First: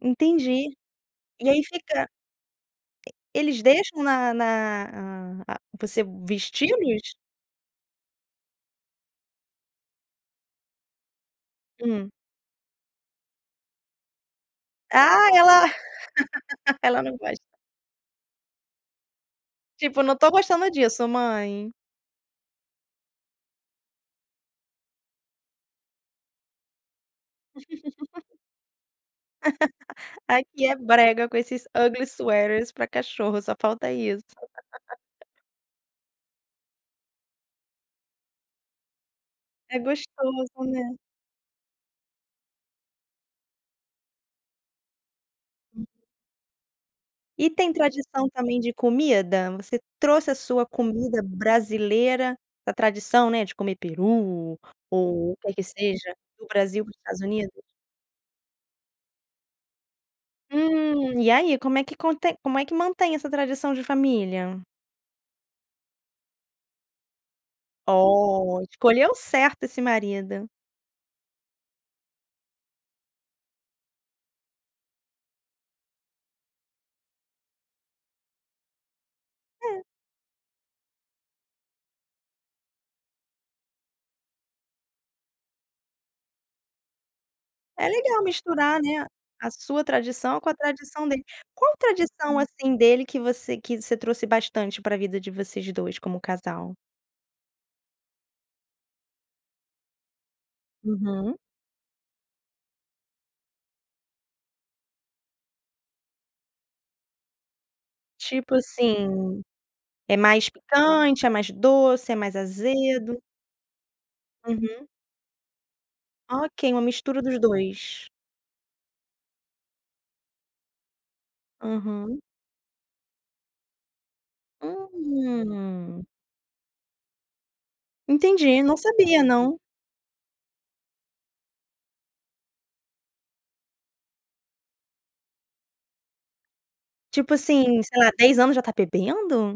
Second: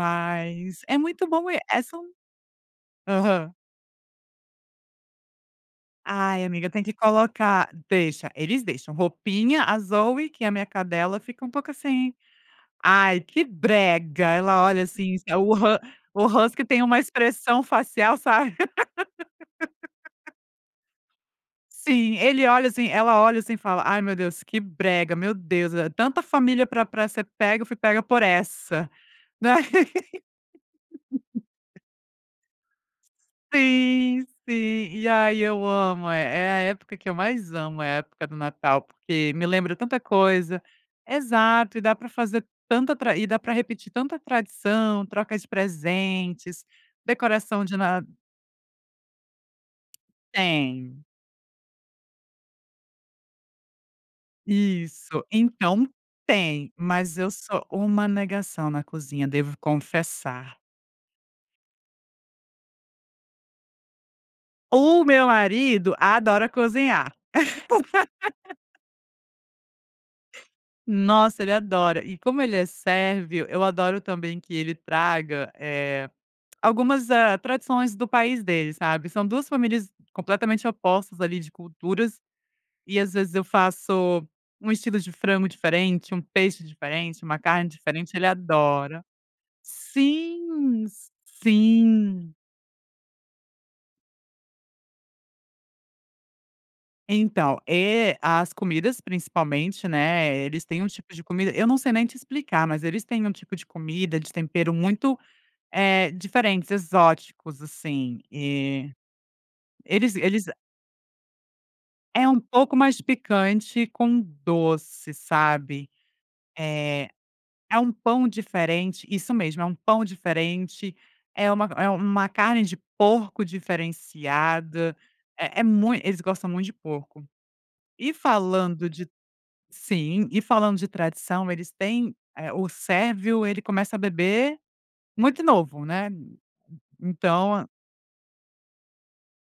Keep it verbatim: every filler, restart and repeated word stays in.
Entendi. é muito E bom e, aí eh, são fica Aham. eles deixam na na ah ah, você Ai amiga, tem que vesti-los? colocar deixa, eles deixam. Roupinha, a Zoey, que é a minha cadela, fica um pouco Hum. assim: "Ai, que brega", ela olha assim, Ah, o ela hu o husky tem uma ela não gosta. expressão facial, sabe. Tipo, "não estou gostando disso mãe". Sim, ele olha assim ela olha assim e fala: "Ai meu Deus, que brega, meu Deus, eh, tanta família para para ser pega, eu fui pega por essa", né. Aqui é brega, com esses ugly sweaters para cachorro, só falta isso. Sim, sim. E aí eu amo, é é a época que eu mais amo, é a época do Natal, porque me lembra É tanta coisa. gostoso, né. Exato, e dá para fazer tanta tra e dá para repetir tanta tradição, troca de [unintelligible] presentes, E decoração tem de Na tradição, também, de comida? Você trouxe a sua Tem. comida brasileira, a tradição, né, de comer peru Isso. ou o que que Então seja, do tem, Brasil para os mas Estados eu Unidos? sou uma negação na cozinha, devo confessar. Hum. E aí, como é que contém como é que mantém essa tradição de família? O meu marido adora cozinhar. Oh, escolheu certo esse marido. Nossa, ele adora. E como ele é sérvio, eu adoro também que ele traga, eh, algumas, ah, tradições do país dele, sabe. São duas É. famílias completamente opostas, ali, de culturas, e às vezes eu faço um estilo de frango diferente, um peixe diferente, uma carne É diferente, legal ele misturar, adora. né, a sua tradição com a Sim, tradição s dele. Qual sim. tradição, assim, dele que você que você trouxe bastante para vida de vocês dois como casal? Então, e as comidas, principalmente, né, eles têm um tipo de Uhum. comida eu não sei nem explicar, mas eles têm um tipo de comida, de tempero muito, eh, diferentes, exóticos assim, Tipo eh, assim, eles é eles mais picante, é mais doce, é É mais um pouco mais azedo? picante com Uhum. doce, sabe. Ok, uma mistura dos Eh, é um dois. pão diferente isso mesmo, é um pão diferente, é uma é Uhum. uma carne de porco diferenciada, é é mui Hum. eles gostam muito de porco. E Entendi, não falando de sabia não. sim, e falando de tradição, eles têm, eh, o sérvio, ele começa beber muito novo, né, Tipo então assim, a sei lá, dez anos já está bebendo?